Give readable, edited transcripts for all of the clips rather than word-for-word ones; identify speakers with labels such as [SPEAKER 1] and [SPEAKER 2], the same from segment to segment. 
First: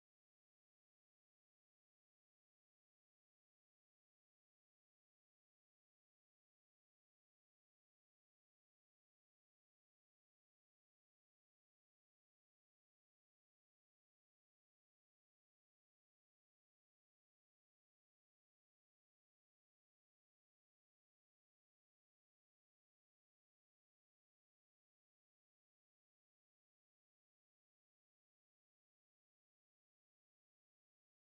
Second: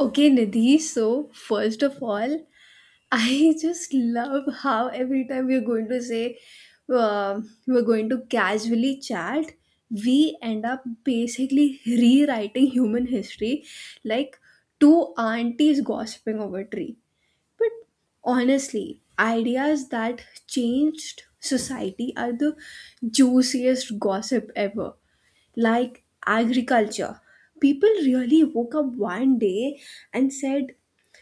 [SPEAKER 1] Okay, Nidhi, so first of all, I just love how every time we're going to say we're going to casually chat, we end up basically rewriting human history like two aunties gossiping over tree. But honestly, ideas that changed society are the juiciest gossip ever like agriculture. People really woke up one day and said,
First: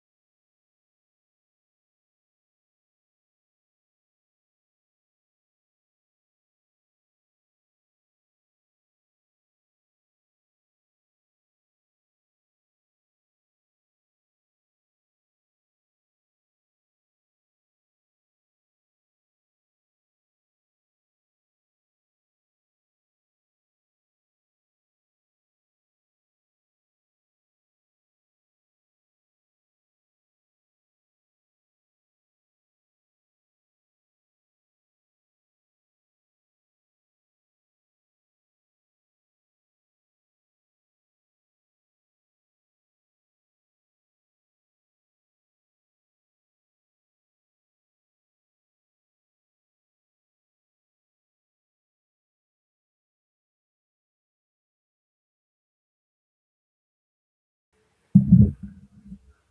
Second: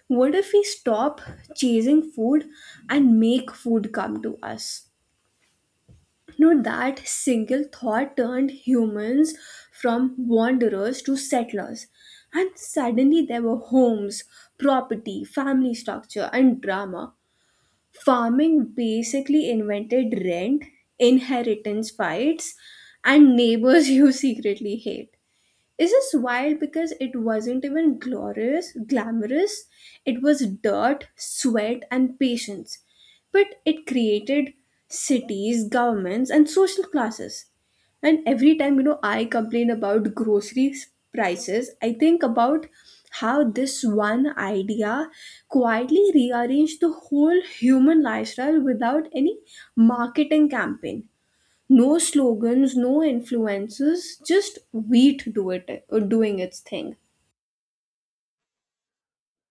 [SPEAKER 1] what if we stop chasing food and make food come to us? No, that single thought turned humans from wanderers to settlers. And suddenly there were homes, property, family structure, and drama. Farming basically invented rent, inheritance fights, and neighbors you secretly hate. This is wild because it wasn't even glorious, glamorous. It was dirt, sweat, and patience. But it created cities, governments, and social classes. And every time, I complain about prices, I think about how this one idea quietly rearranged the whole human lifestyle without any marketing campaign. No slogans, no influences, just wheat do it or doing its thing.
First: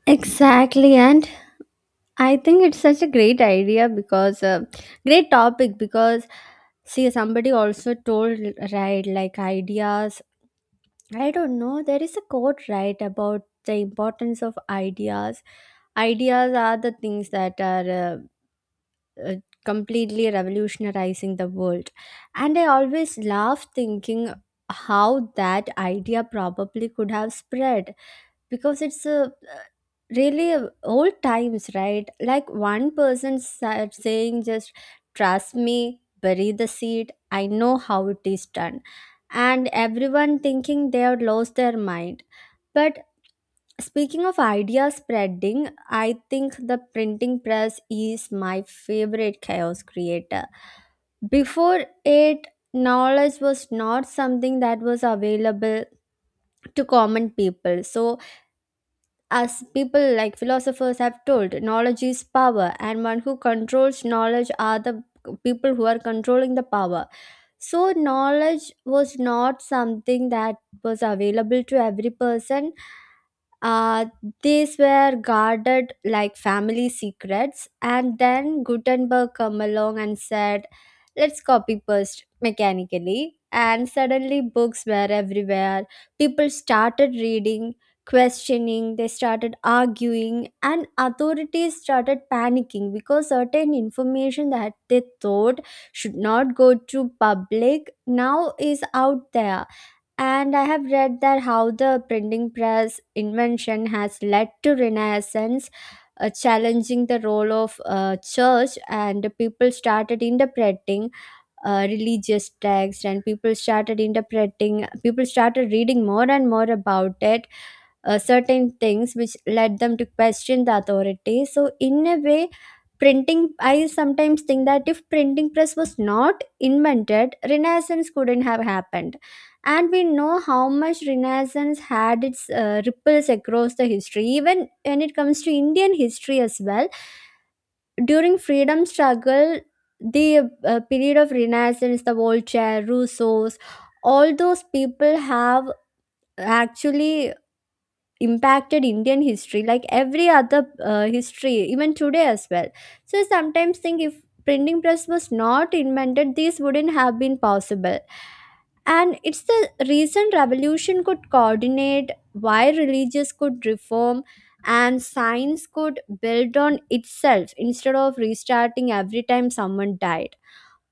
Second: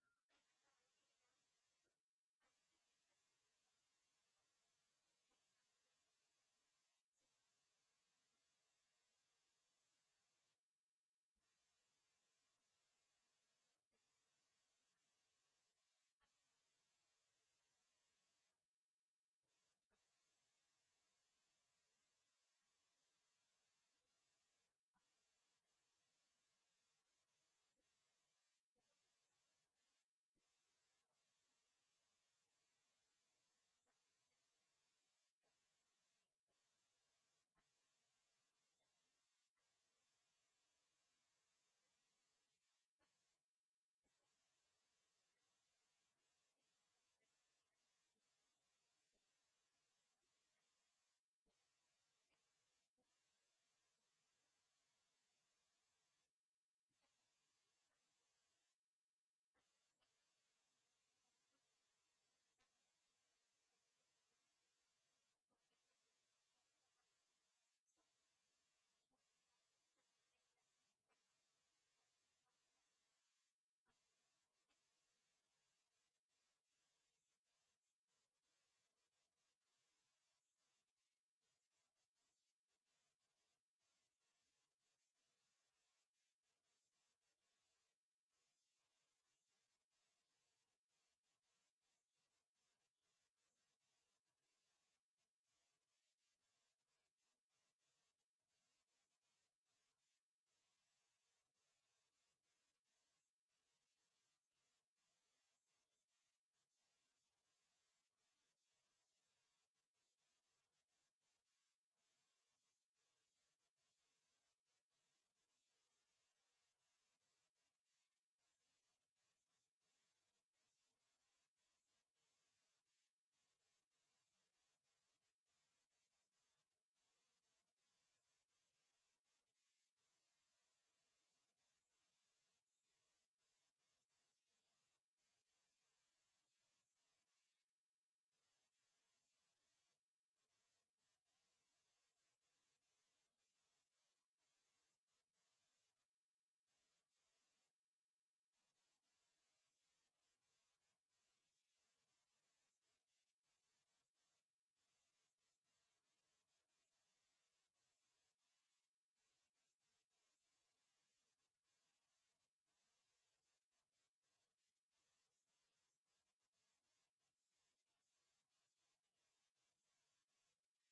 [SPEAKER 2] Exactly, and I think it's such a great idea because great topic because see somebody also told right like ideas. I don't know. There is a quote right about the importance of ideas. Ideas are the things that are uh, completely revolutionizing the world, and I always laugh thinking how that idea probably could have spread because it's a really old times right like one person said saying just trust me, bury the seed, I know how it is done. And everyone thinking they have lost their mind. But speaking of idea spreading, I think the printing press is my favorite chaos creator. Before it, knowledge was not something that was available to common people. So as people like philosophers have told, knowledge is power, and one who controls knowledge are the people who are controlling the power. So, knowledge was not something that was available to every person. uh, these were guarded like family secrets, and then Gutenberg come along and said, "Let's copy paste mechanically." And suddenly, books were everywhere. People started reading, questioning. They started arguing, and authorities started panicking because certain information that they thought should not go to public now is out there. And I have read that how the printing press invention has led to renaissance, challenging the role of church, and people started interpreting religious text, and people started interpreting, people started reading more and more about it. Certain things which led them to question the authority, so in a way printing, I sometimes think that if printing press was not invented, renaissance couldn't have happened. And we know how much renaissance had its ripples across the history, even when it comes to Indian history as well. During freedom struggle, the period of renaissance, the Voltaire, Rousseau's, all those people have actually impacted Indian history like every other history, even today as well. So I sometimes think if printing press was not invented, this wouldn't have been possible. And it's the reason revolution could coordinate, why religious could reform, and science could build on itself instead of restarting every time someone died.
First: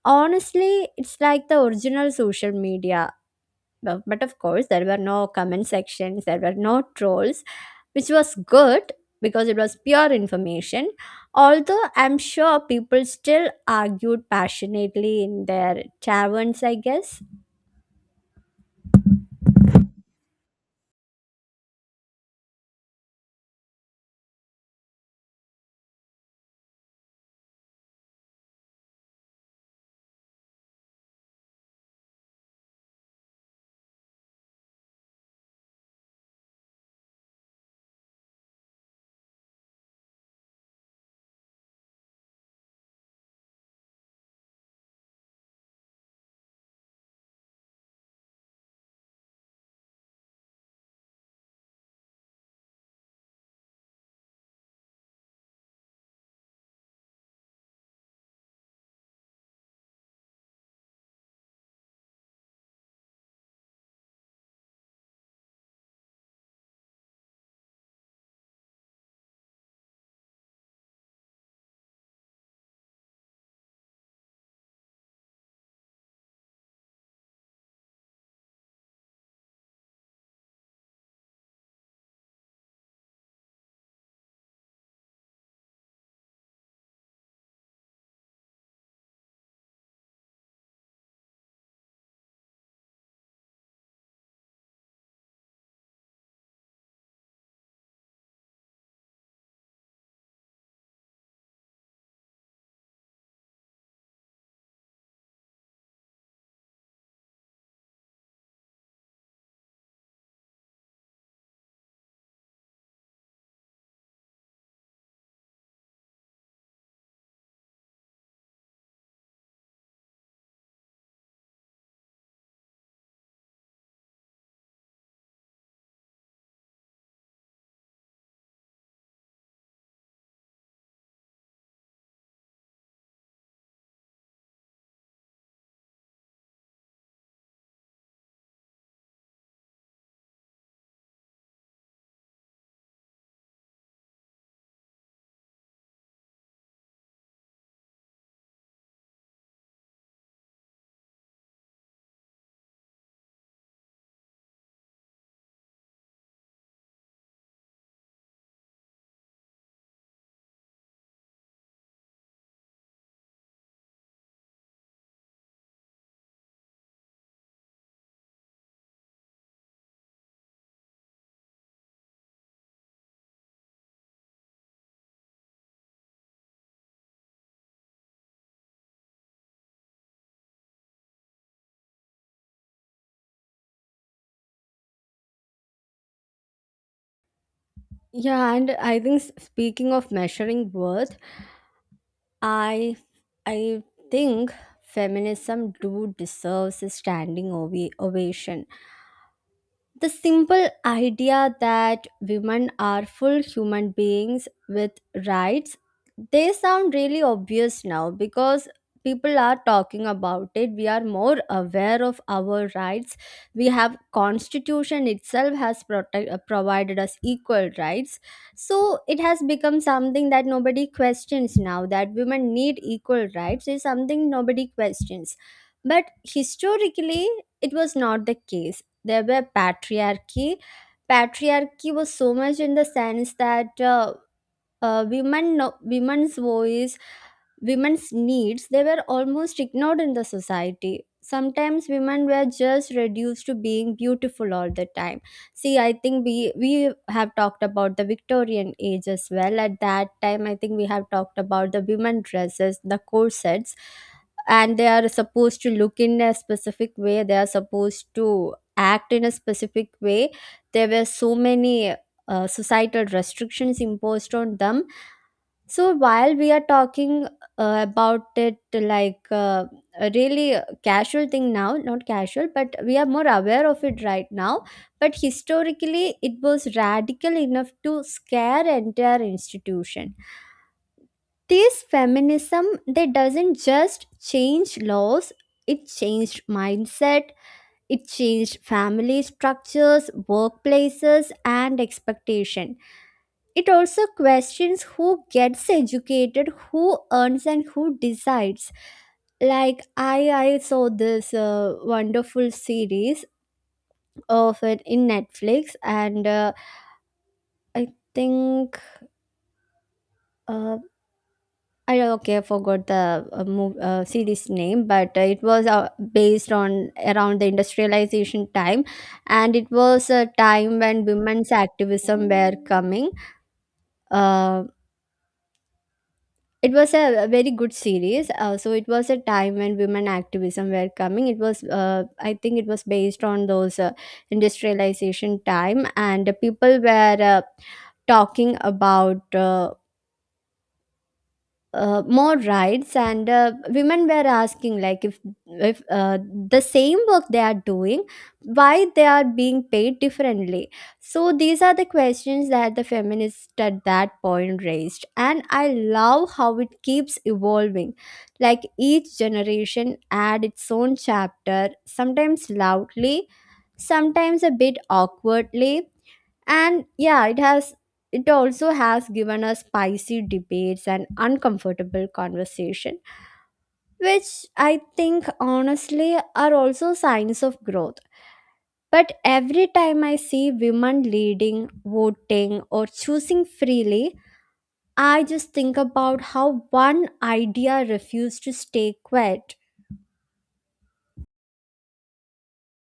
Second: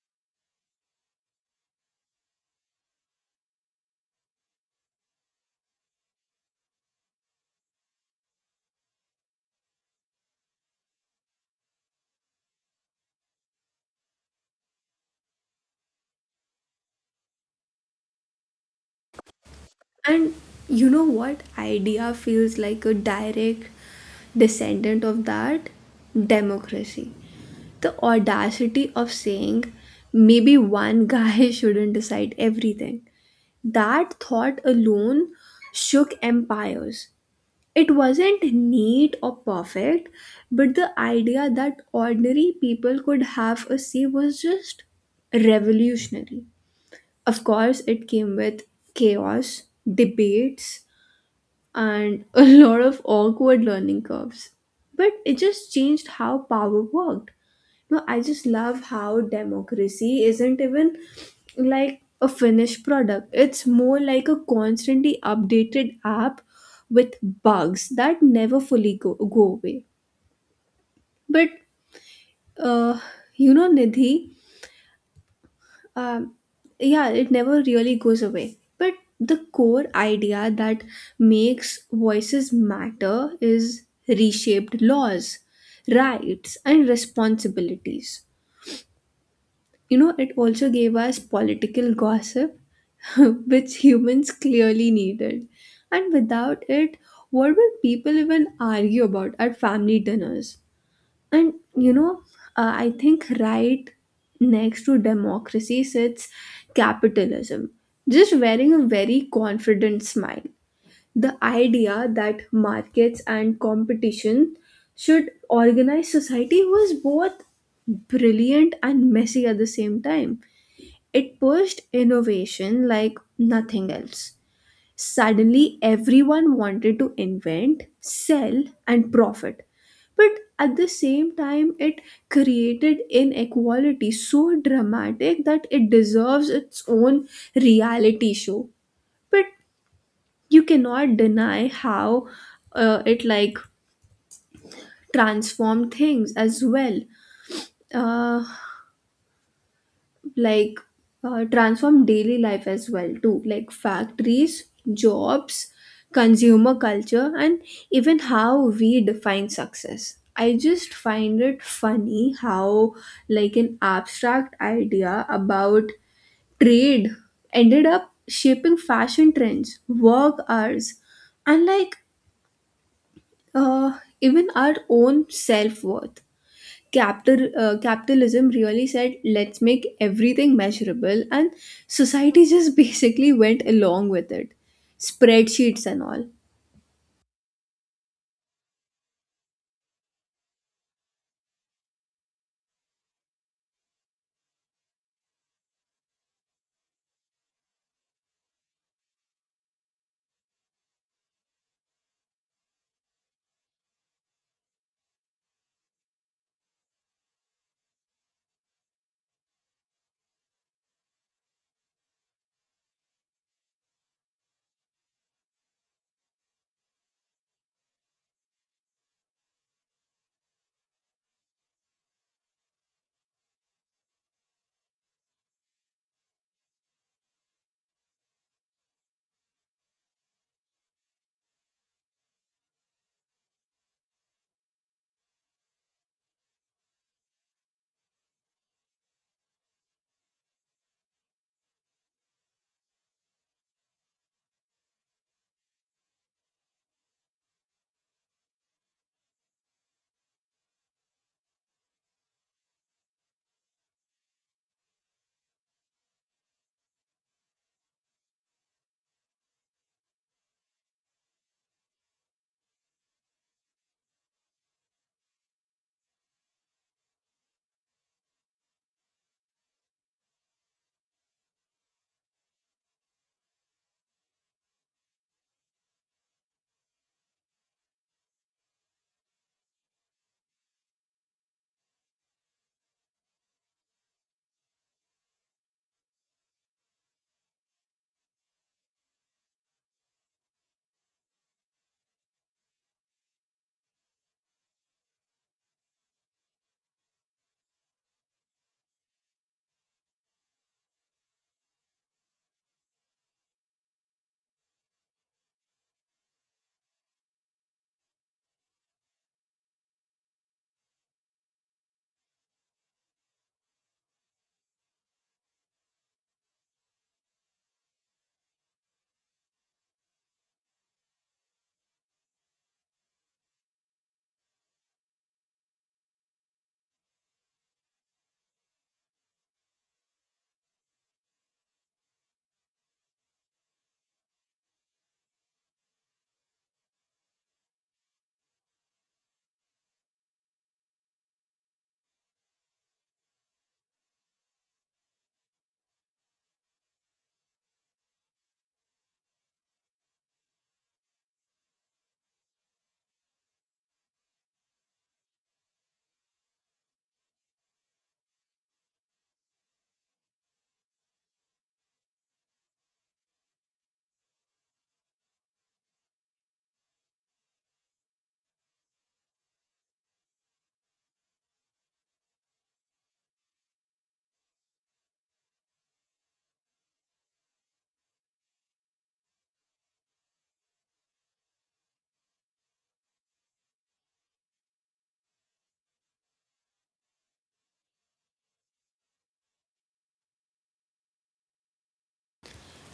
[SPEAKER 2] Honestly, it's like the original social media. Well, but of course, there were no comment sections, there were no trolls, which was good because it was pure information. Although I'm sure people still argued passionately in their taverns, I guess.
[SPEAKER 1] And you know what? Idea feels like a direct descendant of that democracy. The audacity of saying maybe one guy shouldn't decide everything. That thought alone shook empires. It wasn't neat or perfect, but the idea that ordinary people could have a say was just revolutionary. Of course, it came with chaos, debates, and a lot of awkward learning curves, but it just changed how power worked. No, I just love how democracy isn't even like a finished product. It's more like a constantly updated app with bugs that never fully go away. But uh, you know, Nidhi, um, yeah, it never really goes away. But the core idea that makes voices matter is reshaped laws, rights, and responsibilities. You know, it also gave us political gossip, which humans clearly needed. And without it, what would people even argue about at family dinners? And you know, I think right next to democracy sits capitalism, just wearing a very confident smile. The idea that markets and competition should organize society was both brilliant and messy at the same time. It pushed innovation like nothing else. Suddenly, everyone wanted to invent, sell, and profit. But at the same time, it created inequality so dramatic that it deserves its own reality show. But you cannot deny how it like transformed things as well. Uh, like transform daily life as well too, like factories, jobs, consumer culture, and even how we define success. I just find it funny how like an abstract idea about trade ended up shaping fashion trends, work hours, and like even our own self-worth. Capitalism really said, let's make everything measurable, and society just basically went along with it, spreadsheets and all.
[SPEAKER 2] Yeah, and I think speaking of measuring worth, I I think feminism do deserves a standing ovation. The simple idea that women are full human beings with rights, they sound really obvious now because people are talking about it, we are more aware of our rights, we have constitution itself has provided us equal rights. So it has become something that nobody questions now that women need equal rights is something nobody questions. But historically, it was not the case. There were patriarchy. Patriarchy was so much in the sense that women no, women's voice, women's needs, they were almost ignored in the society. Sometimes women were just reduced to being beautiful all the time. See, I think we have talked about the Victorian age as well. At that time I think we have talked about the women dresses, the corsets, and they are supposed to look in a specific way, they are supposed to act in a specific way. There were so many societal restrictions imposed on them. So while we are talking about it like a really casual thing now, not casual, but we are more aware of it right now. But historically, it was radical enough to scare entire institution. This feminism, they doesn't just change laws; it changed mindset, it changed family structures, workplaces, and expectation. It also questions who gets educated, who earns, and who decides. Like I saw this wonderful series of it in Netflix, and I think uh, I don't- okay, I forgot the series name, but it was based on around the industrialization time, and it was a time when women's activism were coming. Um It was a very good series. So it was a time when women activism were coming. It was, I think, it was based on those industrialization time, and the people were talking about more rights, and women were asking like if if uh, the same work they are doing, why they are being paid differently. So these are the questions that the feminists at that point raised, and I love how it keeps evolving, like each generation add its own chapter, sometimes loudly, sometimes a bit awkwardly. And yeah, it has, it also has given us spicy debates and uncomfortable conversation which I think honestly are also signs of growth. But every time I see women leading, voting, or choosing freely, I just think about how one idea refused to stay quiet.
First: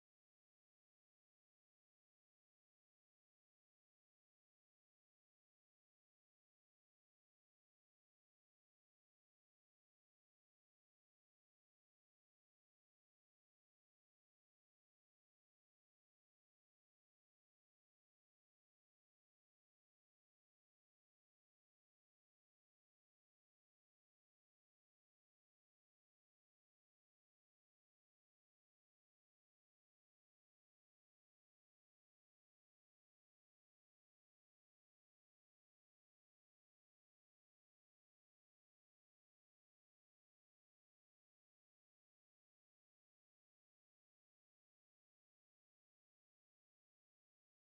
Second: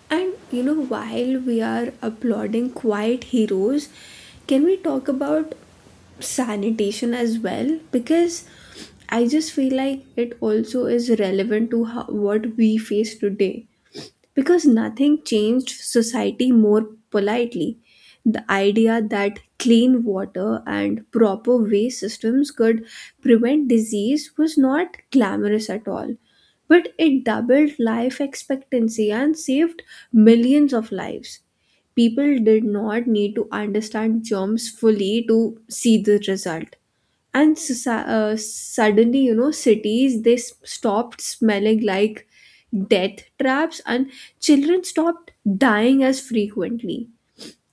[SPEAKER 1] And you know, while we are applauding quiet heroes, can we talk about sanitation as well, because I just feel like it also is relevant to how, what we face today. Because nothing changed society more politely. The idea that clean water and proper waste systems could prevent disease was not glamorous at all, but it doubled life expectancy and saved millions of lives. People did not need to understand germs fully to see the result, and suddenly, you know, cities, stopped smelling like death traps, and children stopped dying as frequently.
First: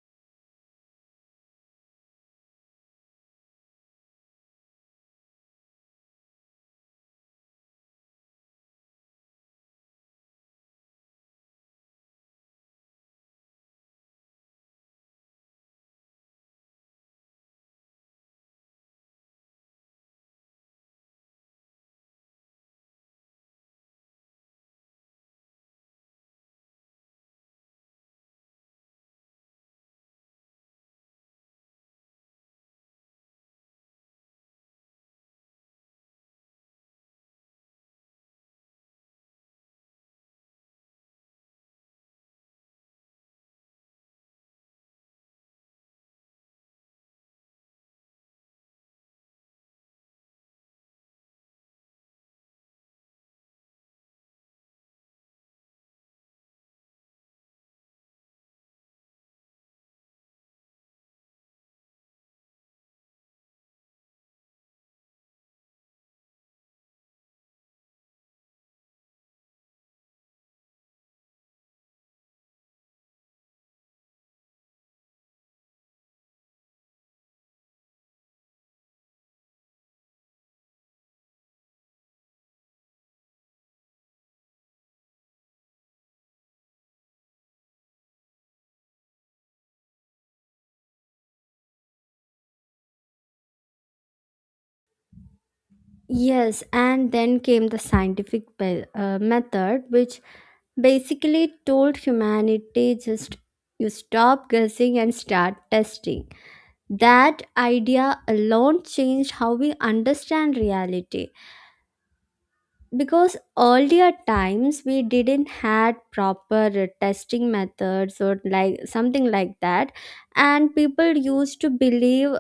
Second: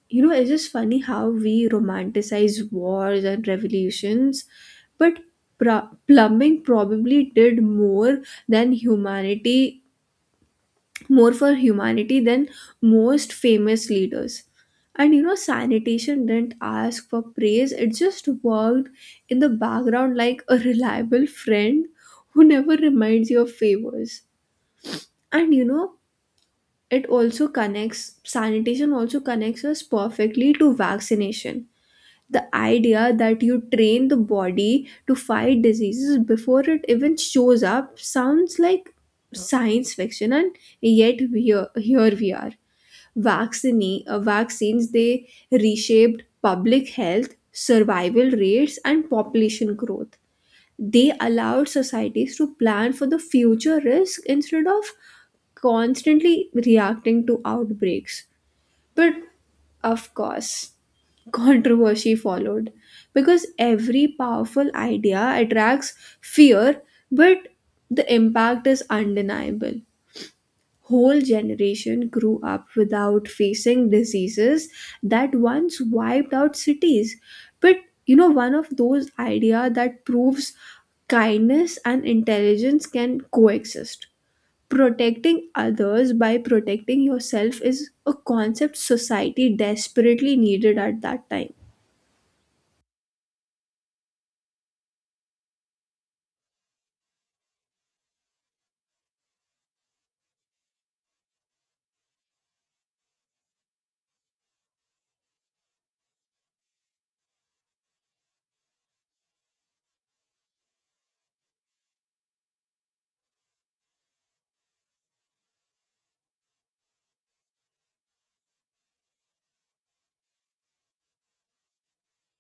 [SPEAKER 1] You know, it's just funny how we romanticize wars and revolutions, but plumbing probably did than humanity more for humanity than most famous leaders. And you know, sanitation didn't ask for praise, it just worked in the background like a reliable friend who never reminds you of favors. And you know, it also connects, sanitation also connects us perfectly to vaccination. The idea that you train the body to fight diseases before it even shows up sounds like science fiction, and yet we are, here we are. Vaccines, they reshaped public health, survival rates, and population growth. They allowed societies to plan for the future risk instead of constantly reacting to outbreaks. But of course, controversy followed, because every powerful idea attracts fear. But the impact is undeniable. Whole generation grew up without facing diseases that once wiped out cities. But you know, one of those idea that proves kindness and intelligence can coexist, protecting others by protecting yourself, is a concept society desperately needed at that time.
[SPEAKER 2] Yes, and then came the scientific method, which basically told humanity just you stop guessing and start testing. That idea alone changed how we understand reality because earlier times we didn't had proper testing methods or like something like that. And people used to believe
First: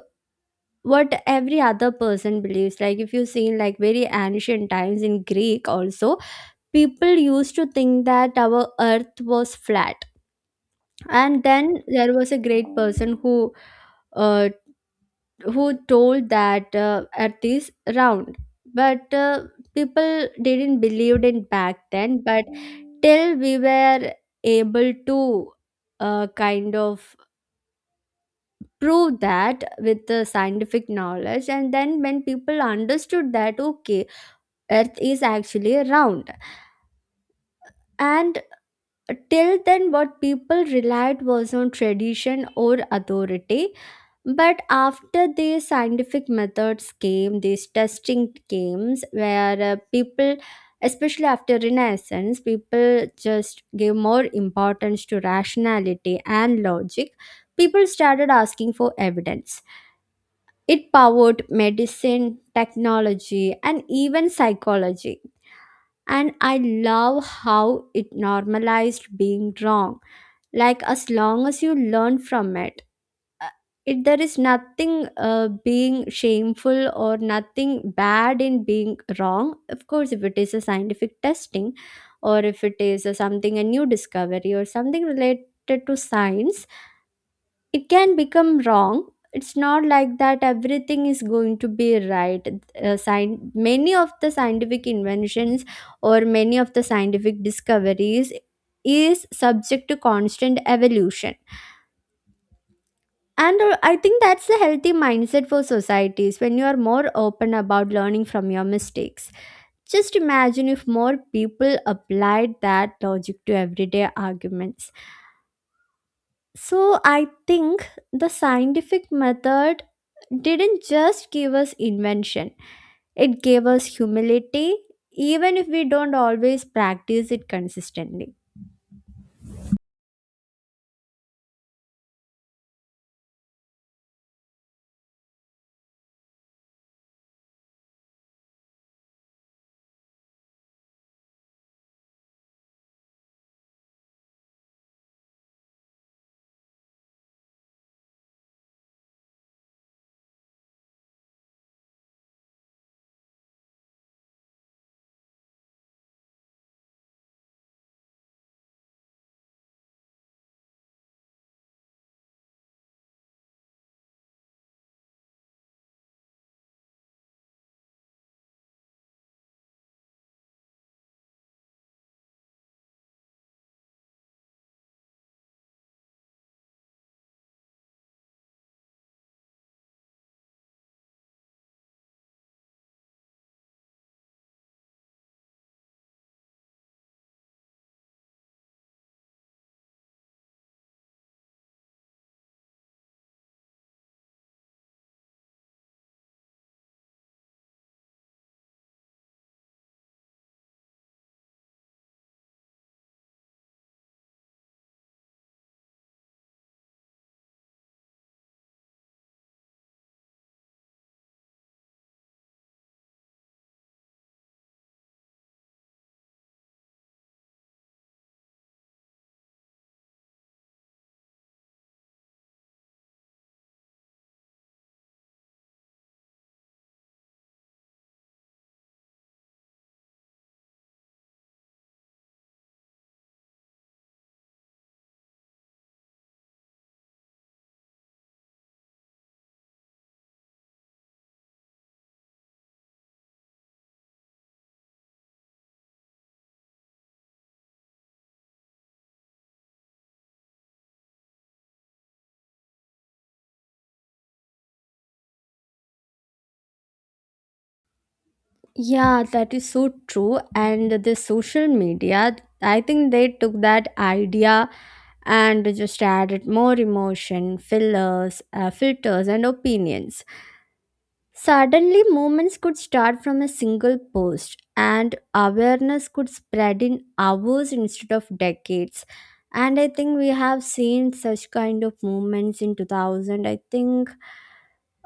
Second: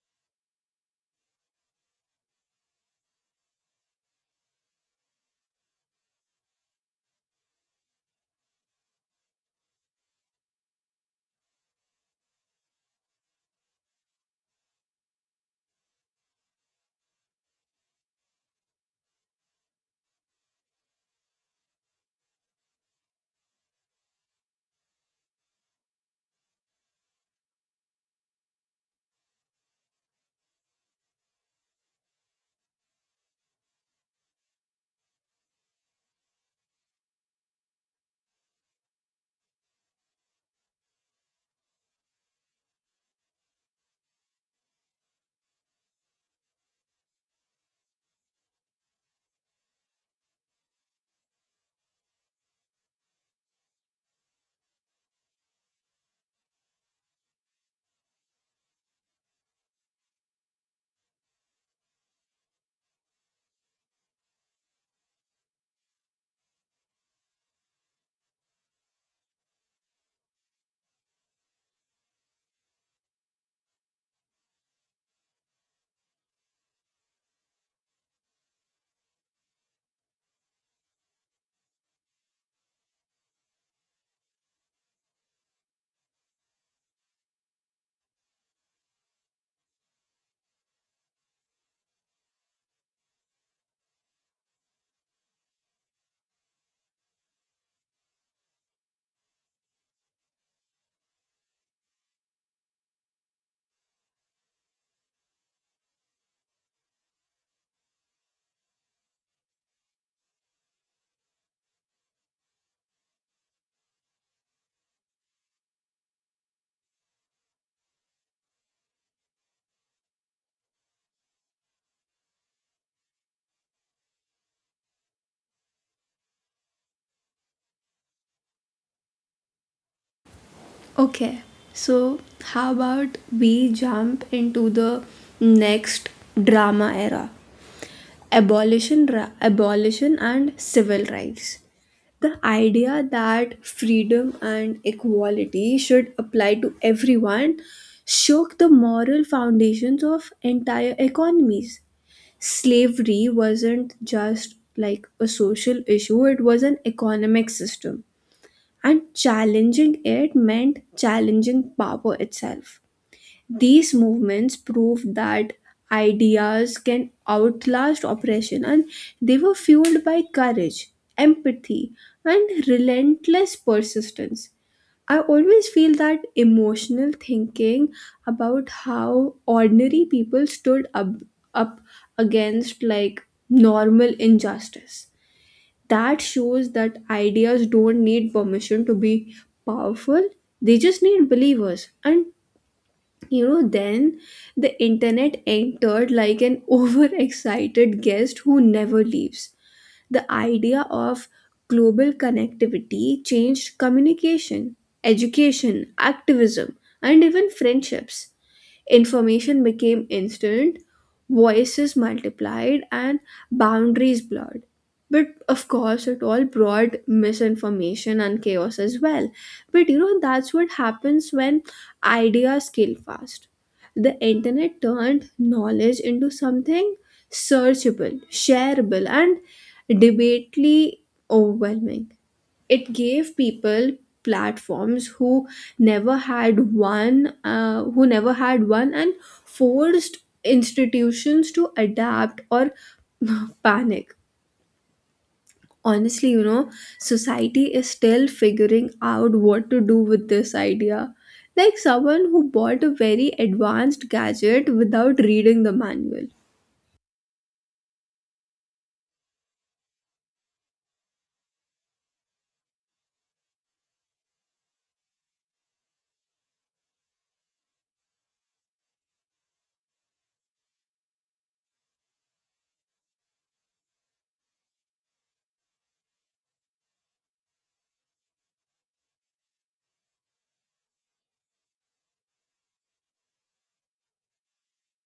[SPEAKER 2] what every other person believes, like if you see in like very ancient times in Greek also, people used to think that our earth was flat. And then there was a great person uh, who told that at this round. But people didn't believe it back then, but till we were able to kind of prove that with the scientific knowledge. And then when people understood that okay, earth is actually round, and till then what people relied was on tradition or authority. But after these scientific methods came, these testing games where people, especially after renaissance, people just gave more importance to rationality and logic. People started asking for evidence. It powered medicine, technology, and even psychology. And I love how it normalized being wrong, like as long as you learn from it, uh, it there is nothing being shameful or nothing bad in being wrong. Of course, if it is a scientific testing or if it is a something a new discovery or something related to science, it can become wrong. It's not like that everything is going to be right. Many of the scientific inventions or many of the scientific discoveries is subject to constant evolution. And I think that's a healthy mindset for societies when you are more open about learning from your mistakes. Just imagine if more people applied that logic to everyday arguments. So I think the scientific method didn't just give us invention, it gave us humility, even if we don't always practice it consistently.
[SPEAKER 1] Okay, so how about we jump into the next drama era? Abolition and civil rights. The idea that freedom and equality should apply to everyone shook the moral foundations of entire economies. Slavery wasn't just like a social issue, it was an economic system, and challenging it meant challenging power itself. These movements proved that ideas can outlast oppression, and they were fueled by courage, empathy, and relentless persistence. I always feel that emotional thinking about how ordinary people stood up against like normal injustice, that shows that ideas don't need permission to be powerful. They just need believers. And you know, then the internet entered like an overexcited guest who never leaves. The idea of global connectivity changed communication, education, activism, and even friendships. Information became instant, voices multiplied, and boundaries blurred. But of course, it all brought misinformation and chaos as well. But you know, that's what happens when ideas scale fast. The internet turned knowledge into something searchable, shareable, and debately overwhelming. It gave people platforms who never had one, and forced institutions to adapt or panic. Honestly, you know, society is still figuring out what to do with this idea, like someone who bought a very advanced gadget without reading the manual.
[SPEAKER 2] Yeah, that is so true. And the social media, I think they took that idea and just added more emotion, fillers, filters, and opinions. Suddenly, movements could start from a single post, and awareness could spread in hours instead of decades. And I think we have seen such kind of movements in 2000. I think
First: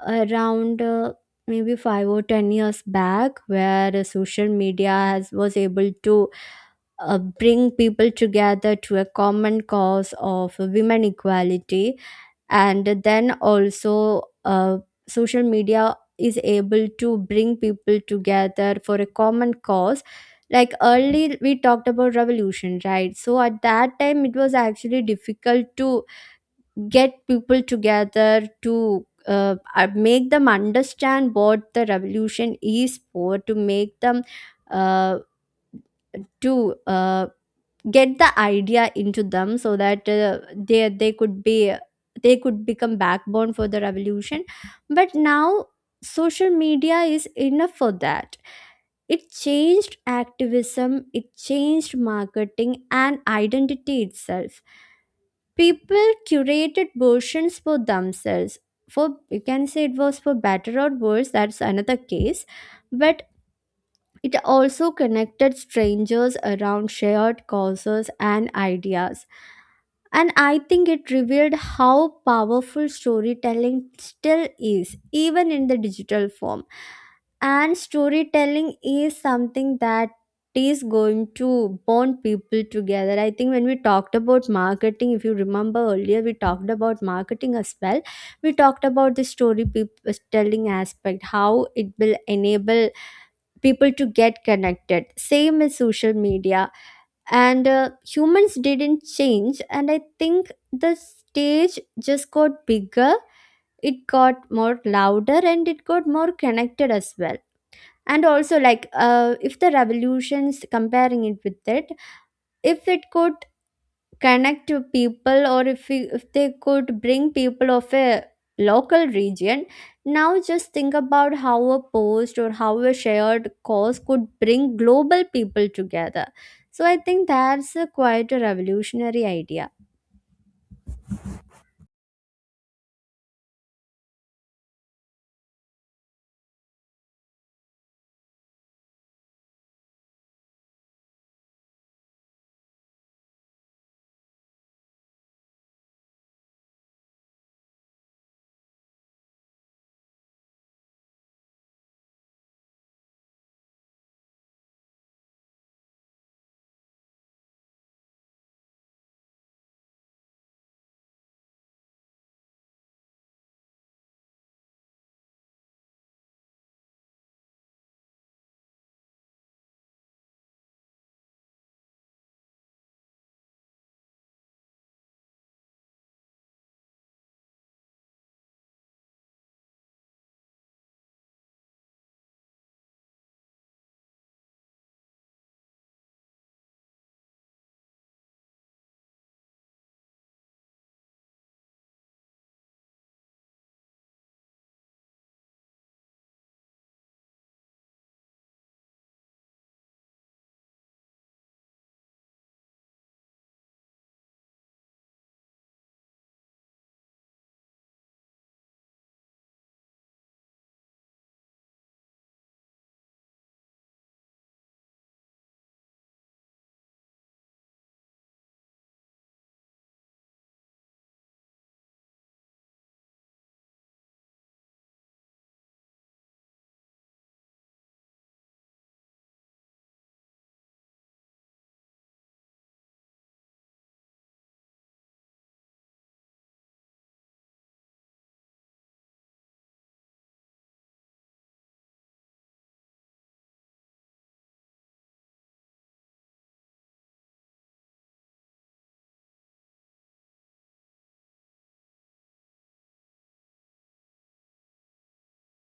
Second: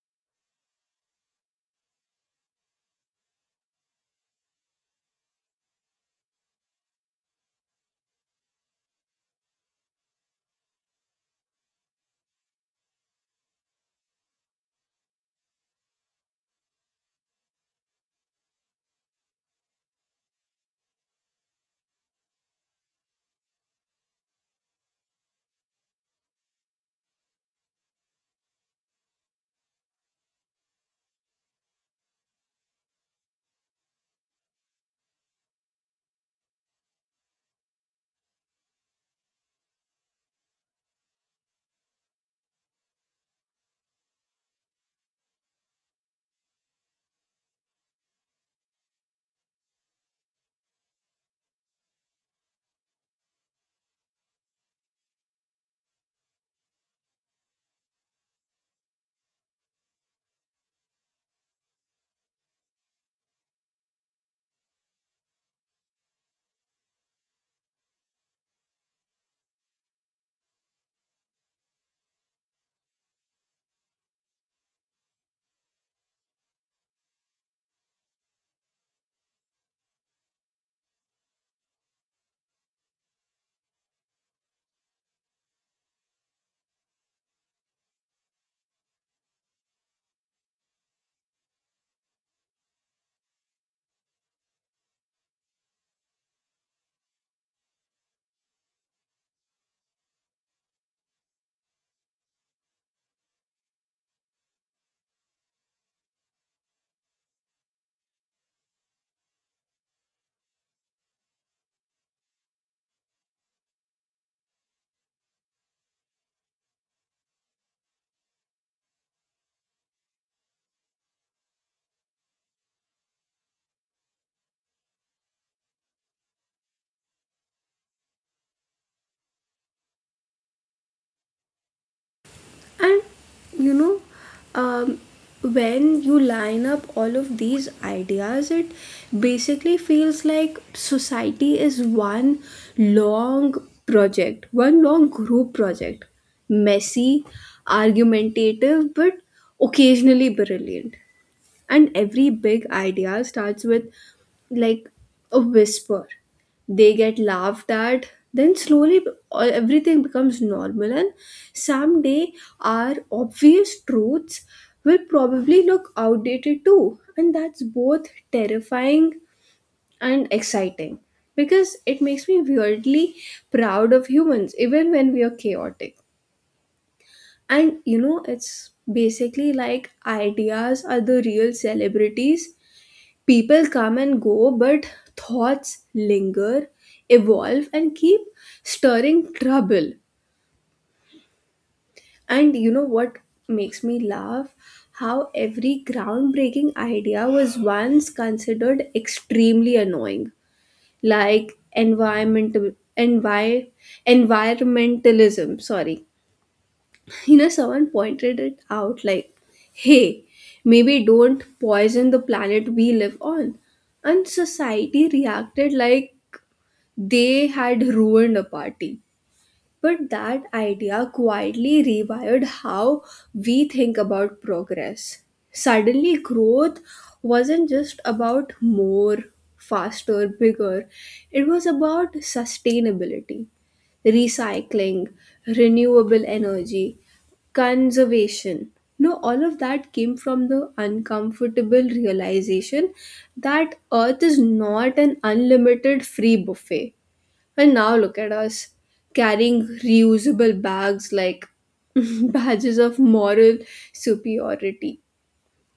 [SPEAKER 2] around maybe 5 or 10 years back, where social media has was able to bring people together to a common cause of women equality. And then also social media is able to bring people together for a common cause. Like early we talked about revolution, right? So at that time it was actually difficult to get people together to make them understand what the revolution is for, to make them uh, to get the idea into them so that they they could be, they could become backbone for the revolution. But now social media is enough for that. It changed activism, it changed marketing, and identity itself, people curated versions for themselves. For you can say it was for better or worse, that's another case. But it also connected strangers around shared causes and ideas. And I think it revealed how powerful storytelling still is, even in the digital form. And storytelling is something that is going to bond people together. I think when we talked about marketing, if you remember earlier, we talked about marketing as well. We talked about the telling aspect, how it will enable people to get connected same as social media. And humans didn't change, and I think the stage just got bigger, it got more louder, and it got more connected as well. And also like if the revolutions comparing it with it, if it got connect to people, or if, we, if they could bring people of a local region, now just think about how a post or how a shared cause could bring global people together. So I think that's a quite a revolutionary idea.
[SPEAKER 1] And you know, um, when you line up all of these ideas, it basically feels like society is one long project, one long group project, messy, argumentative, but occasionally brilliant. And every big idea starts with like a whisper. They get laughed at, then slowly everything becomes normal, and someday our obvious truths will probably look outdated too, and that's both terrifying and exciting, because it makes me weirdly proud of humans even when we are chaotic. And you know, it's basically like ideas are the real celebrities. People come and go, but thoughts linger, evolve, and keep stirring trouble. And you know what makes me laugh? How every groundbreaking idea was once considered extremely annoying, like environmental envi- environmentalism. Sorry, you know, someone pointed it out like, hey, maybe don't poison the planet we live on, and society reacted like they had ruined a party. But that idea quietly rewired how we think about progress. Suddenly, growth wasn't just about more, faster, bigger, it was about sustainability, recycling, renewable energy, conservation. No, all of that came from the uncomfortable realization that Earth is not an unlimited free buffet, and now look at us carrying reusable bags like badges of moral superiority.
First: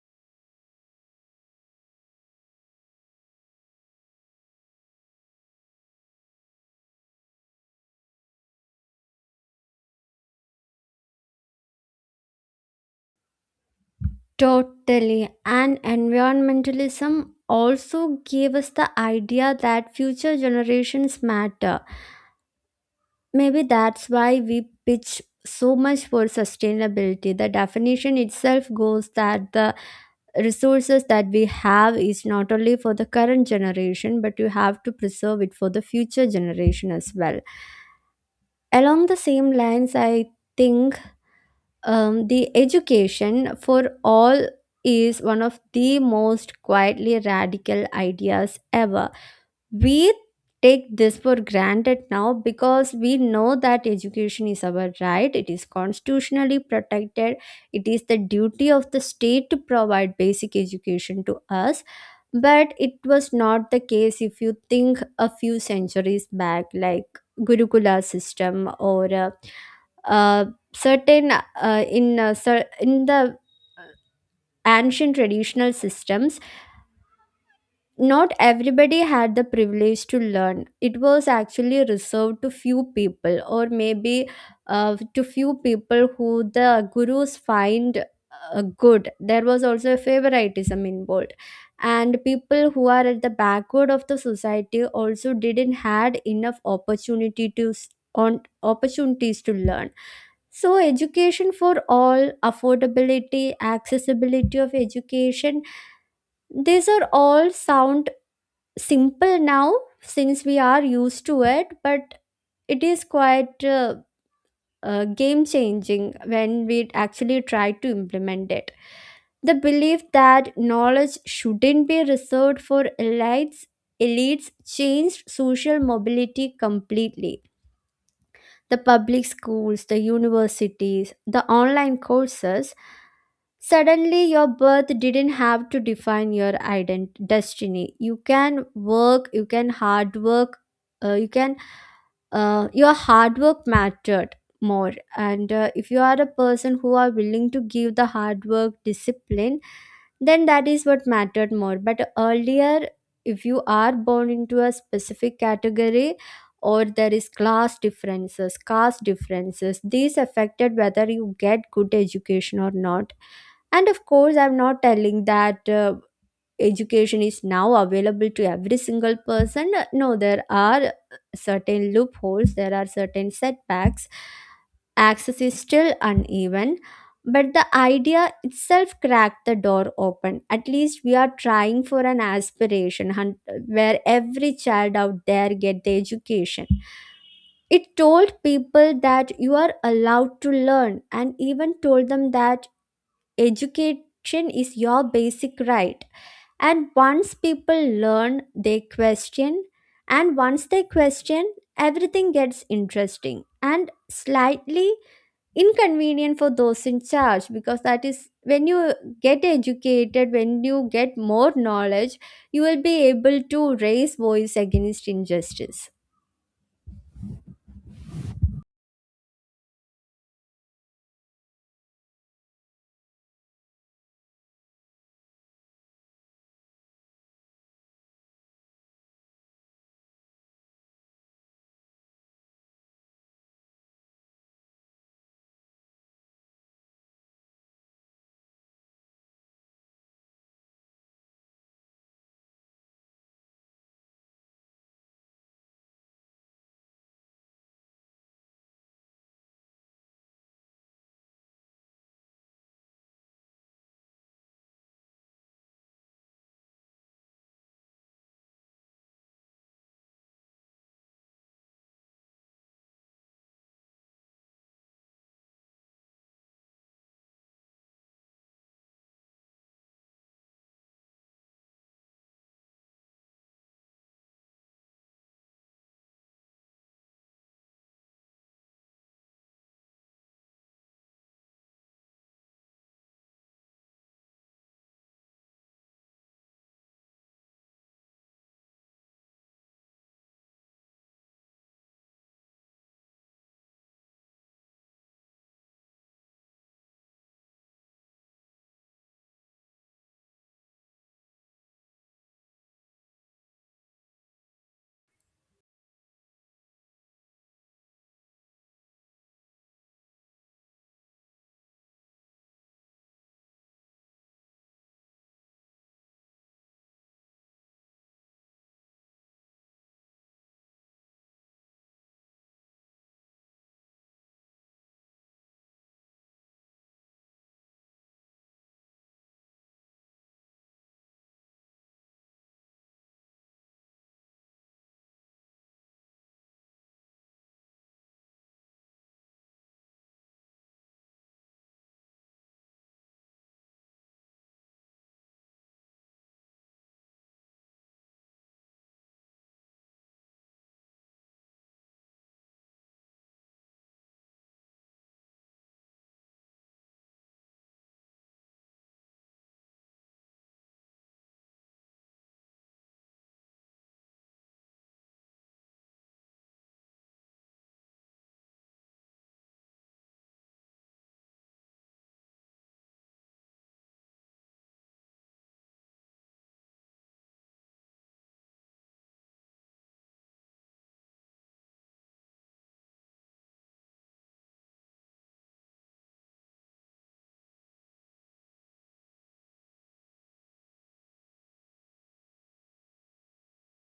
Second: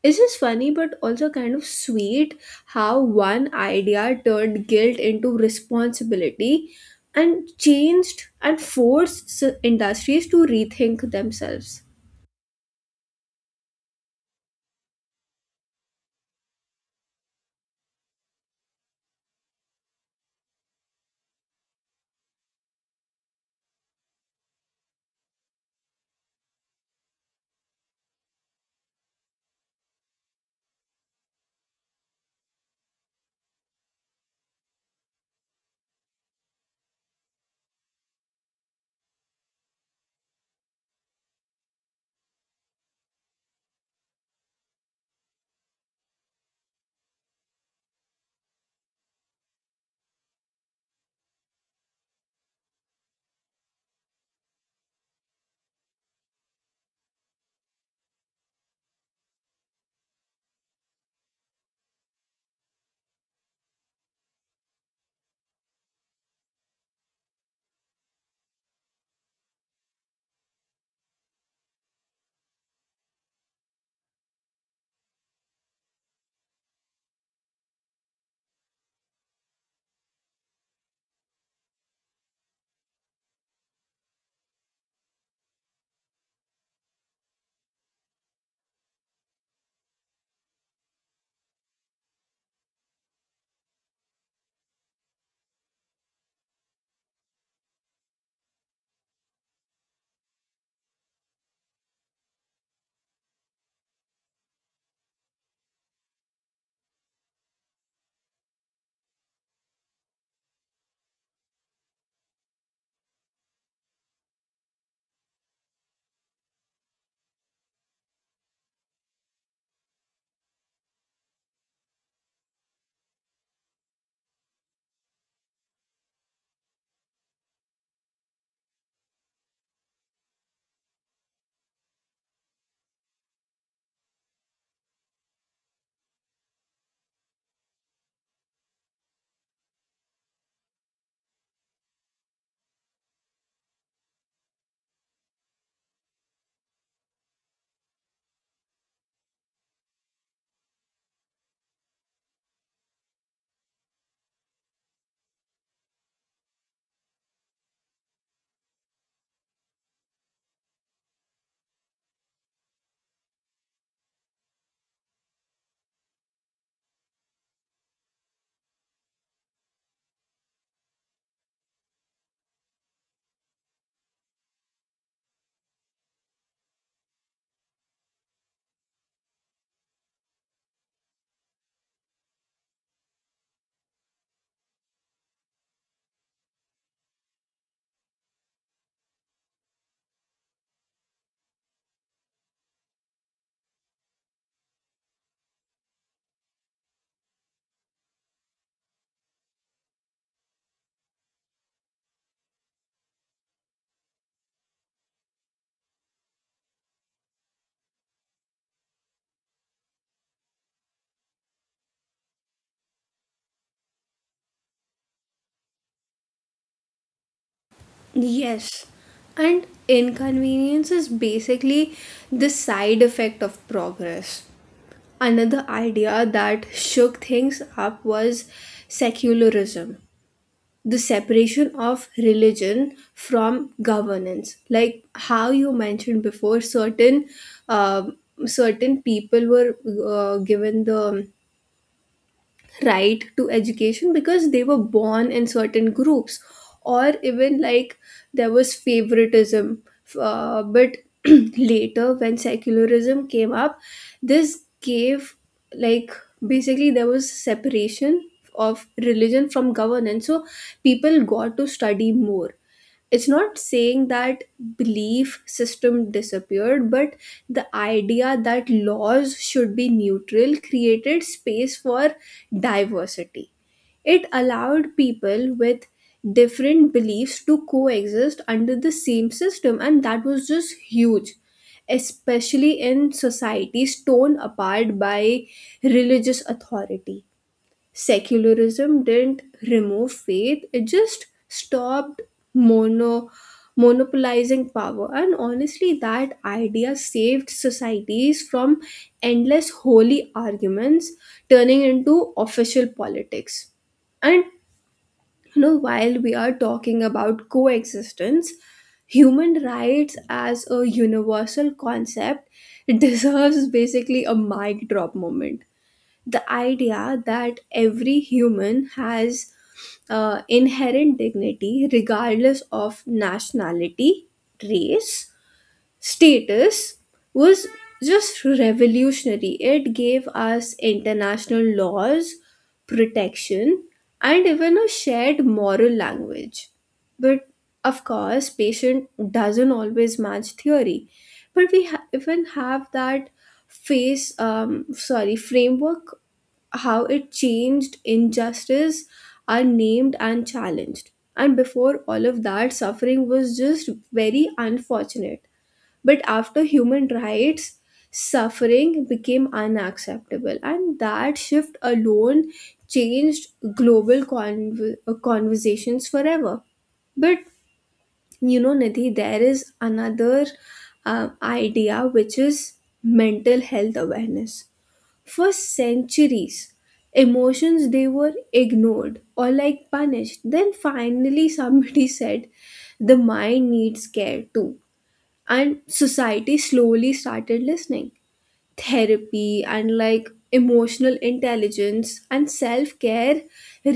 [SPEAKER 1] It's just funny but also kind of sweet how one idea turned guilt into responsibility and changed and forced industries to rethink themselves.
[SPEAKER 2] Totally. And environmentalism also gave us the idea that future generations matter. Maybe that's why we pitch so much for sustainability. The definition itself goes that the resources that we have is not only for the current generation, but you have to preserve it for the future generation as well. Along the same lines, I think the education for all is one of the most quietly radical ideas ever. We take this for granted now because we know that education is our right, it is constitutionally protected, it is the duty of the state to provide basic education to us. But it was not the case if you think a few centuries back, like gurukula system or uh, certain in the ancient traditional systems, not everybody had the privilege to learn. It was actually reserved to few people or maybe to few people who the gurus find good. There was also a favoritism involved, and people who are at the backward of the society also didn't had enough opportunity to on opportunities to learn. So education for all, affordability, accessibility of education, these are all sound simple now since we are used to it, but it is quite game changing when we actually try to implement it. The belief that knowledge shouldn't be reserved for elites changed social mobility completely. The public schools, the universities, the online courses, suddenly your birth didn't have to define your destiny. You can work, you can hard work, uh, you can, your hard work mattered more. And if you are a person who are willing to give the hard work discipline, then that is what mattered more. But earlier, if you are born into a specific category, or there is class differences, caste differences, these affected whether you get good education or not. And of course, I'm not telling that education is now available to every single person. No, there are certain loopholes, there are certain setbacks, access is still uneven. But the idea itself cracked the door open, at least we are trying for an aspiration where every child out there get the education. It told people that you are allowed to learn, and even told them that education is your basic right. And once people learn, they question. And once they question, everything gets interesting and slightly inconvenient for those in charge, because that is when you get educated, when you get more knowledge, you will be able to raise voice against injustice.
[SPEAKER 1] Yes, and inconvenience is basically the side effect of progress. Another idea that shook things up was secularism, the separation of religion from governance. Like how you mentioned before, certain um certain people were given the right to education because they were born in certain groups, or even like there was favoritism, but later when secularism came up, this gave like, basically, there was separation of religion from governance, so people got to study more. It's not saying that belief system disappeared, but the idea that laws should be neutral created space for diversity. It allowed people with different beliefs to coexist under the same system, and that was just huge, especially in societies torn apart by religious authority. Secularism didn't remove faith, it just stopped mono monopolizing power, and honestly that idea saved societies from endless holy arguments turning into official politics. And you know, while we are talking about coexistence, human rights as a universal concept deserves basically a mic drop moment. The idea that every human has inherent dignity regardless of nationality, race, status was just revolutionary. It gave us international laws, protection, and even a shared moral language. But of course, patient doesn't always match theory. But we even have that framework, how it changed injustice are named and challenged. And before all of that, suffering was just very unfortunate, but after human rights, suffering became unacceptable, and that shift alone changed global conversations forever. But you know, Nidhi, there is another idea, which is mental health awareness. For centuries, emotions, they were ignored or like punished. Then finally, somebody said the mind needs care too, and society slowly started listening. Therapy and like emotional intelligence and self-care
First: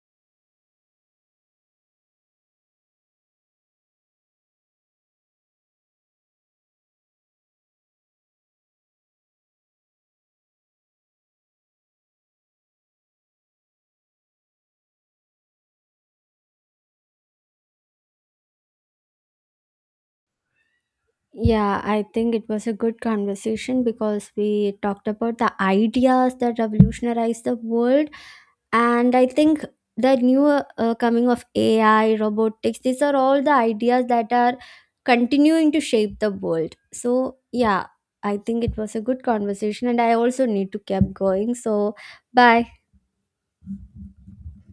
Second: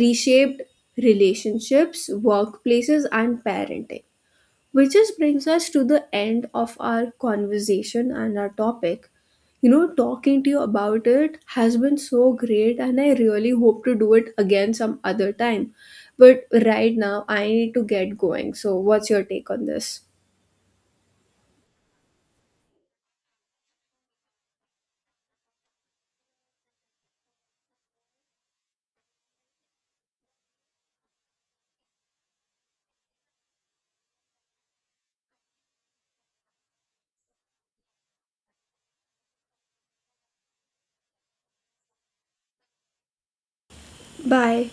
[SPEAKER 1] reshaped relationships, workplaces, and parenting, which just brings us to the end of our conversation and our topic. You know, talking to you about it has been so great, and I really hope to do it again some other time. But right now I need to get going. So what's your take on this?
[SPEAKER 2] Yeah, I think it was a good conversation because we talked about the ideas that revolutionized the world. And I think the new coming of AI robotics, these are all the ideas that are continuing to shape the world. So yeah, I think it was a good conversation, and I also need to keep going. So bye.
[SPEAKER 1] Bye.